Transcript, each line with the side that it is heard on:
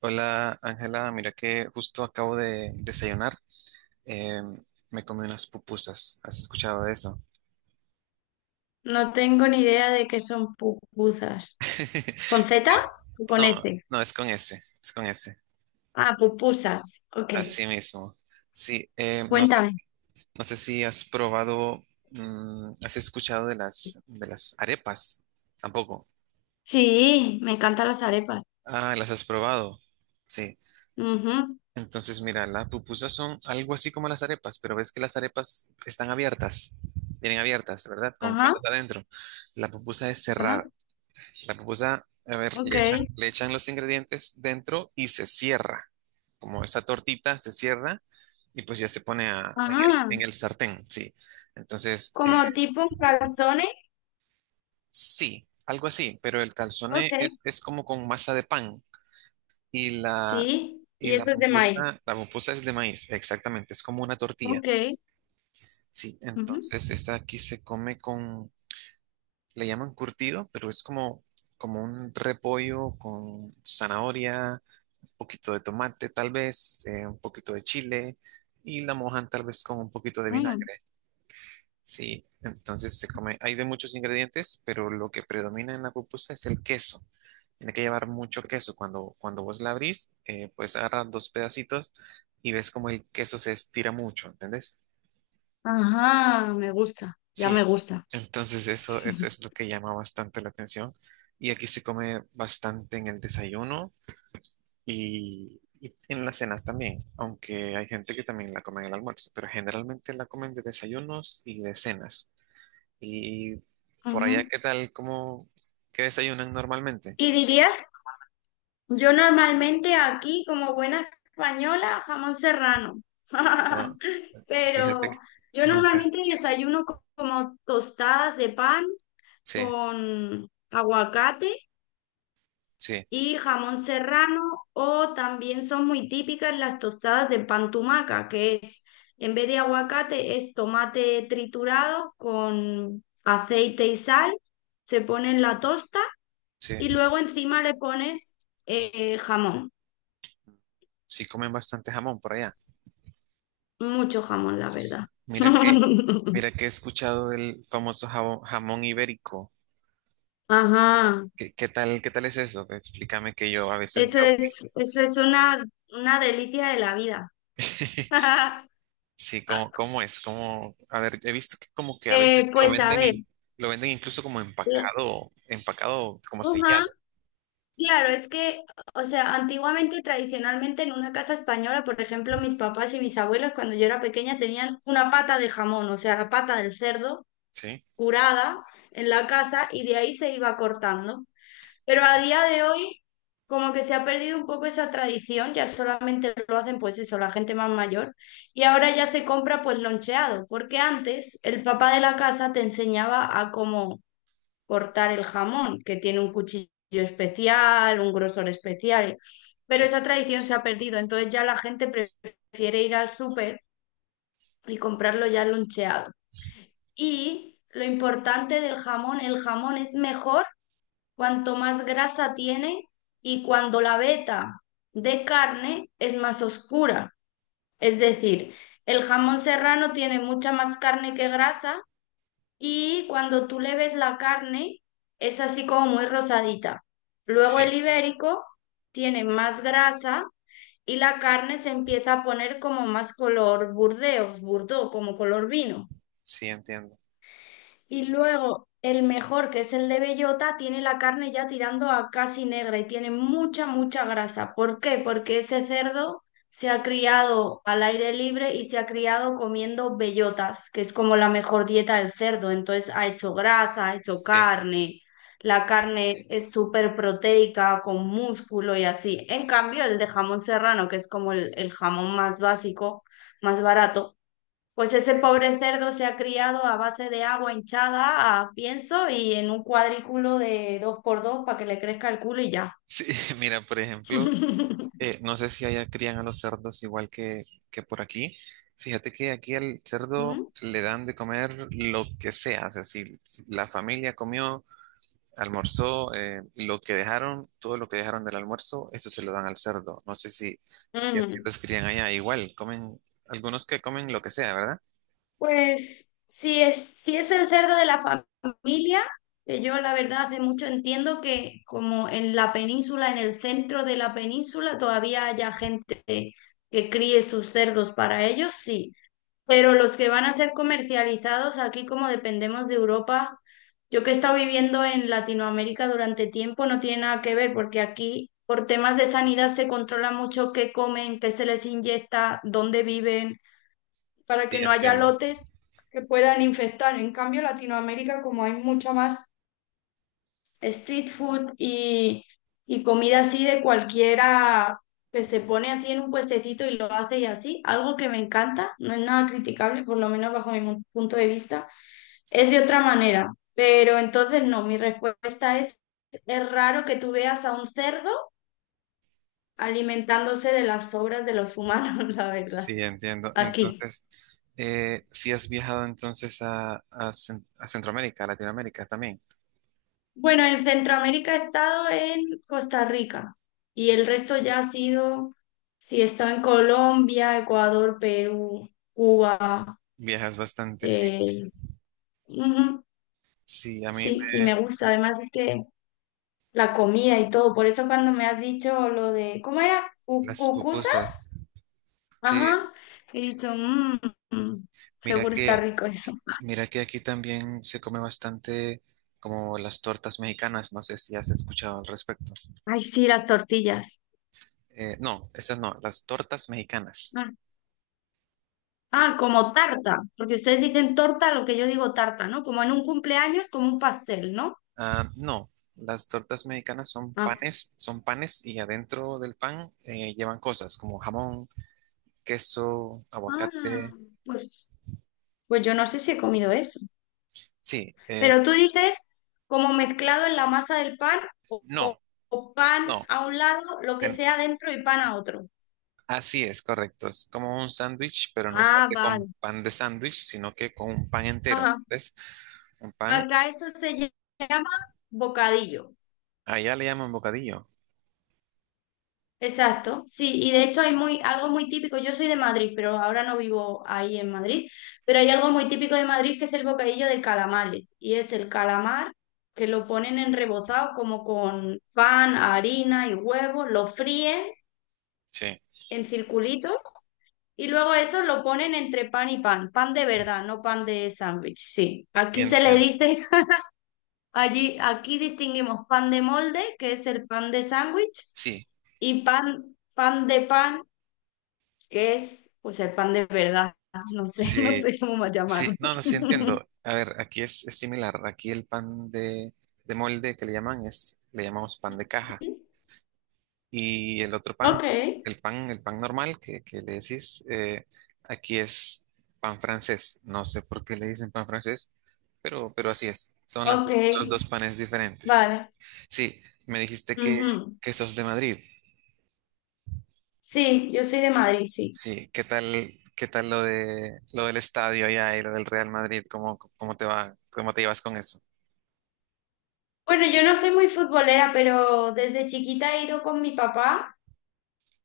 right: Hola Ángela, mira que justo acabo de desayunar. eh, Me comí unas pupusas. ¿Has escuchado de eso?
left: No tengo ni idea de qué son pupusas. ¿Con Z o con
right: No,
left: S?
right: no, es con ese, es con ese.
left: Ah, pupusas. Ok,
right: Así mismo. Sí, no sé,
left: cuéntame.
right: no sé si has probado, has escuchado de de las arepas. Tampoco.
left: Sí, me encantan las arepas.
right: Ah, las has probado. Sí.
left: Ujú.
right: Entonces, mira, las pupusas son algo así como las arepas, pero ves que las arepas están abiertas, vienen abiertas, ¿verdad? Con
left: Ajá.
right: cosas adentro. La pupusa es
left: Ajá.
right: cerrada. La pupusa, a ver,
left: Ok.
right: le echan los ingredientes dentro y se cierra. Como esa tortita se cierra y pues ya se pone en
left: Ajá.
right: en el sartén, sí. Entonces,
left: Como tipo calzones.
right: sí, algo así, pero el calzone
left: Ok.
right: es como con masa de pan y
left: Sí, y
right: y
left: eso es de maíz.
right: la pupusa es de maíz, exactamente, es como una tortilla,
left: Ok.
right: sí.
left: Ujú.
right: Entonces, esta aquí se come con, le llaman curtido, pero es como, como un repollo con zanahoria poquito de tomate tal vez, un poquito de chile y la mojan tal vez con un poquito de
left: Mm.
right: vinagre. Sí, entonces se come, hay de muchos ingredientes, pero lo que predomina en la pupusa es el queso. Tiene que llevar mucho queso. Cuando vos la abrís, puedes agarrar dos pedacitos y ves como el queso se estira mucho, ¿entendés?
left: Ajá, me gusta, ya me
right: Sí,
left: gusta.
right: entonces eso es lo que llama bastante la atención. Y aquí se come bastante en el desayuno y en las cenas también, aunque hay gente que también la come en el almuerzo, pero generalmente la comen de desayunos y de cenas. Y por allá,
left: Ujú.
right: ¿qué tal? ¿Cómo, qué desayunan normalmente?
left: ¿Y dirías Yo normalmente aquí, como buena española, jamón serrano.
right: No, fíjate
left: Pero
right: que
left: yo
right: nunca.
left: normalmente desayuno como tostadas de pan
right: Sí,
left: con aguacate
right: sí,
left: y jamón serrano, o también son muy típicas las tostadas de pan tumaca, que es, en vez de aguacate, es tomate triturado con aceite y sal, se pone en la tosta
right: sí.
left: y luego encima le pones jamón.
right: Sí comen bastante jamón por allá.
left: Mucho jamón, la verdad.
right: Mira que, mira que he escuchado del famoso jamón, ibérico.
left: Ajá.
right: ¿Qué, qué tal es eso? Explícame que yo a veces
left: Eso
right: veo.
left: es, eso es una delicia de la vida.
right: Sí, ¿cómo, cómo es? ¿Cómo? A ver, he visto que como que a
left: Eh,
right: veces lo
left: pues a
right: venden
left: ver,
right: y lo venden incluso como
left: la-
right: empacado, empacado como
left: ajá,
right: sellado.
left: claro, es que, o sea, antiguamente y tradicionalmente en una casa española, por ejemplo, mis papás y mis abuelos cuando yo era pequeña tenían una pata de jamón, o sea, la pata del cerdo
right: Sí,
left: curada en la casa y de ahí se iba cortando. Pero a día de hoy, como que se ha perdido un poco esa tradición, ya solamente lo hacen pues eso, la gente más mayor, y ahora ya se compra pues loncheado, porque antes el papá de la casa te enseñaba a cómo cortar el jamón, que tiene un cuchillo especial, un grosor especial, pero
right: sí,
left: esa tradición se ha perdido, entonces ya la gente prefiere ir al súper y comprarlo ya loncheado. Y lo importante del jamón, el jamón es mejor cuanto más grasa tiene y cuando la veta de carne es más oscura. Es decir, el jamón serrano tiene mucha más carne que grasa y cuando tú le ves la carne es así como muy rosadita. Luego el
right: sí,
left: ibérico tiene más grasa y la carne se empieza a poner como más color burdeos, burdo, como color vino.
right: sí, entiendo.
left: Y luego el mejor, que es el de bellota, tiene la carne ya tirando a casi negra y tiene mucha, mucha grasa. ¿Por qué? Porque ese cerdo se ha criado al aire libre y se ha criado comiendo bellotas, que es como la mejor dieta del cerdo. Entonces ha hecho grasa, ha hecho
right: Sí,
left: carne. La carne es súper proteica, con músculo y así. En cambio, el de jamón serrano, que es como el jamón más básico, más barato, pues ese pobre cerdo se ha criado a base de agua hinchada, a pienso y en un cuadrículo de dos por dos para que le crezca el culo y ya.
right: sí, mira, por ejemplo, no sé si allá crían a los cerdos igual que por aquí. Fíjate que aquí al cerdo
left: Ujú.
right: le dan de comer lo que sea. O sea, si la familia comió. Almorzó, lo que dejaron, todo lo que dejaron del almuerzo, eso se lo dan al cerdo. No sé si, si así
left: Ujú.
right: los crían allá. Igual, comen, algunos que comen lo que sea, ¿verdad?
left: Pues si es el cerdo de la familia, que yo la verdad hace mucho entiendo que como en la península, en el centro de la península, todavía haya gente que críe sus cerdos para ellos, sí. Pero los que van a ser comercializados aquí, como dependemos de Europa, yo que he estado viviendo en Latinoamérica durante tiempo, no tiene nada que ver porque aquí por temas de sanidad se controla mucho qué comen, qué se les inyecta, dónde viven, para
right: Sí,
left: que no haya
right: entiendo.
left: lotes que puedan infectar. En cambio, Latinoamérica, como hay mucha más street food y comida así de cualquiera que se pone así en un puestecito y lo hace y así, algo que me encanta, no es nada criticable, por lo menos bajo mi punto de vista, es de otra manera, pero entonces no, mi respuesta es raro que tú veas a un cerdo alimentándose de las sobras de los humanos, la verdad,
right: Sí, entiendo.
left: aquí.
right: Entonces, si has viajado entonces a Centroamérica, a Latinoamérica también.
left: Bueno, en Centroamérica he estado en Costa Rica y el resto ya ha sido, sí, he estado en Colombia, Ecuador, Perú, Cuba,
right: Viajas bastante, sí.
left: eh, ujú,
right: Sí,
left: sí, y me gusta. Además es que la comida y todo, por eso cuando me has dicho lo de, ¿cómo era?
right: las
left: Cucusa?
right: pupusas. Sí,
left: Ajá, he dicho, "Mm, mm,
right: mira
left: seguro está
right: que,
left: rico eso".
right: mira que aquí también se come bastante como las tortas mexicanas. No sé si has escuchado al respecto.
left: Ay, sí, las tortillas.
right: No, esas no, las tortas mexicanas.
left: Ah, como tarta, porque ustedes dicen torta, lo que yo digo tarta, ¿no? Como en un cumpleaños, como un pastel, ¿no?
right: Ah, no, las tortas mexicanas
left: Ah,
right: son panes y adentro del pan llevan cosas como jamón, queso,
left: ah,
right: aguacate.
left: pues, pues yo no sé si he comido eso.
right: Sí,
left: Pero tú dices como mezclado en la masa del pan o,
right: no,
left: o- o pan
right: no,
left: a un lado, lo que
right: ten-
left: sea dentro y pan a otro.
right: así es, correcto. Es como un sándwich, pero no se
left: Ah,
right: hace
left: vale.
right: con pan de sándwich, sino que con un pan entero.
left: Ajá.
right: ¿Ves? Un pan,
left: Acá eso se llama bocadillo.
right: allá le llaman bocadillo.
left: Exacto, sí, y de hecho hay algo muy típico, yo soy de Madrid, pero ahora no vivo ahí en Madrid, pero hay algo muy típico de Madrid que es el bocadillo de calamares, y es el calamar que lo ponen en rebozado como con pan, harina y huevo lo fríen
right: Sí,
left: en circulitos y luego eso lo ponen entre pan y pan, pan de verdad, no pan de sándwich, sí. Aquí se le
right: entiendo.
left: dice, allí, aquí distinguimos pan de molde, que es el pan de sándwich,
right: Sí,
left: y pan, pan de pan, que es? O sea, pan de verdad. No sé, no
right: sí.
left: sé cómo más
right: Sí,
left: llamarlo.
right: no, no, sí entiendo. A ver, aquí es similar. Aquí el pan de molde que le llaman es, le llamamos pan de caja. Y el otro pan,
left: Ok,
right: el pan normal que le decís, aquí es pan francés. No sé por qué le dicen pan francés, pero así es. Son
left: ok,
right: los dos panes diferentes.
left: vale.
right: Sí, me dijiste
left: Ujú.
right: que sos de Madrid.
left: Sí, yo soy de Madrid, sí.
right: Sí, qué tal lo lo del estadio allá y lo del Real Madrid? ¿Cómo, cómo te va, cómo te llevas con eso?
left: Bueno, yo no soy muy futbolera, pero desde chiquita he ido con mi papá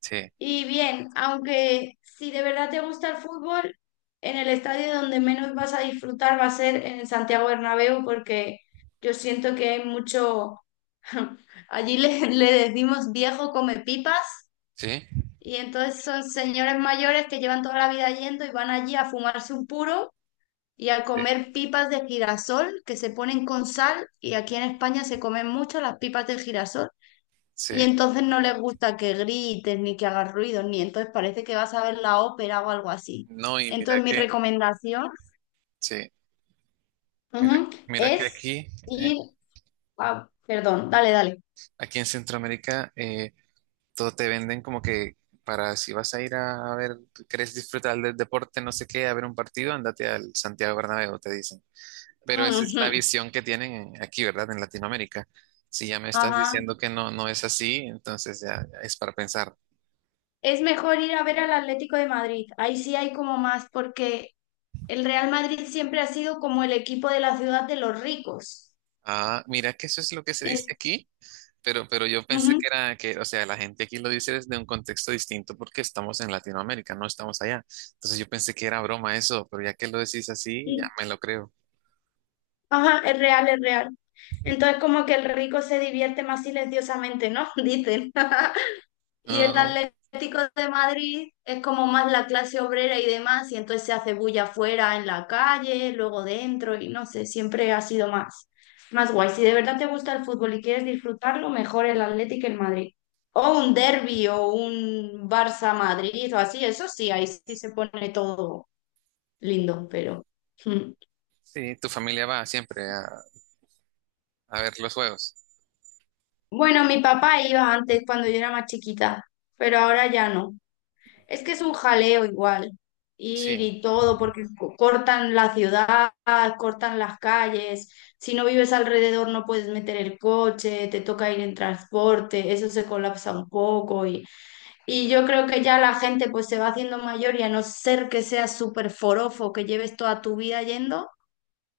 right: Sí,
left: y bien, aunque si de verdad te gusta el fútbol, en el estadio donde menos vas a disfrutar va a ser en el Santiago Bernabéu porque yo siento que hay mucho, allí le decimos viejo come pipas.
right: sí.
left: Y entonces son señores mayores que llevan toda la vida yendo y van allí a fumarse un puro y a
right: Sí,
left: comer pipas de girasol que se ponen con sal. Y aquí en España se comen mucho las pipas de girasol.
right: sí.
left: Y entonces no les gusta que grites ni que hagas ruido, ni entonces parece que vas a ver la ópera o algo así.
right: No, y mira
left: Entonces mi
right: que,
left: recomendación,
right: sí, mira,
left: ujú,
right: mira que
left: es
right: aquí, eh,
left: ir a. Perdón, dale, dale.
right: aquí en Centroamérica, todo te venden como que para si vas a ir a, ver, querés disfrutar del deporte, no sé qué, a ver un partido, andate al Santiago Bernabéu, te dicen. Pero esa es
left: Ujú.
right: la visión que tienen aquí, ¿verdad? En Latinoamérica. Si ya me estás
left: Ajá.
right: diciendo que no, no es así, entonces ya es para pensar.
left: Es mejor ir a ver al Atlético de Madrid. Ahí sí hay como más porque el Real Madrid siempre ha sido como el equipo de la ciudad de los ricos.
right: Ah, mira que eso es lo que se dice
left: En-
right: aquí. Pero yo pensé
left: ujú,
right: que era que, o sea, la gente aquí lo dice desde un contexto distinto porque estamos en Latinoamérica, no estamos allá. Entonces yo pensé que era broma eso, pero ya que lo decís así, ya
left: y-
right: me lo creo.
left: Ajá, es real, es real. Entonces como que el rico se divierte más silenciosamente, ¿no? Dicen. Y
right: No,
left: el
right: no.
left: Atlético de Madrid es como más la clase obrera y demás, y entonces se hace bulla afuera en la calle, luego dentro, y no sé, siempre ha sido más, más guay. Si de verdad te gusta el fútbol y quieres disfrutarlo, mejor el Atlético que el Madrid. O un derbi o un Barça-Madrid o así, eso sí, ahí sí se pone todo lindo, pero, mm.
right: Sí, tu familia va siempre a ver los juegos.
left: Bueno, mi papá iba antes cuando yo era más chiquita, pero ahora ya no. Es que es un jaleo igual, ir
right: Sí,
left: y todo, porque cortan la ciudad, cortan las calles, si no vives alrededor no puedes meter el coche, te toca ir en transporte, eso se colapsa un poco y yo creo que ya la gente pues se va haciendo mayor y a no ser que seas súper forofo, que lleves toda tu vida yendo,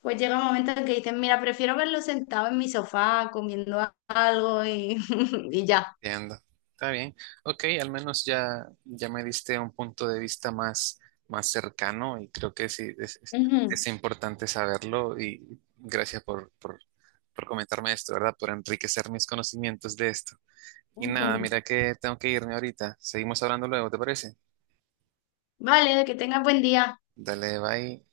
left: pues llega un momento en que dicen, mira, prefiero verlo sentado en mi sofá comiendo algo y, y ya.
right: entiendo. Está bien. Ok, al menos ya me diste un punto de vista más, más cercano y creo que sí,
left: Ujú.
right: es importante saberlo y gracias por comentarme esto, ¿verdad? Por enriquecer mis conocimientos de esto. Y nada,
left: Ujú.
right: mira que tengo que irme ahorita. Seguimos hablando luego, ¿te parece?
left: Vale, que tengas buen día.
right: Dale, bye.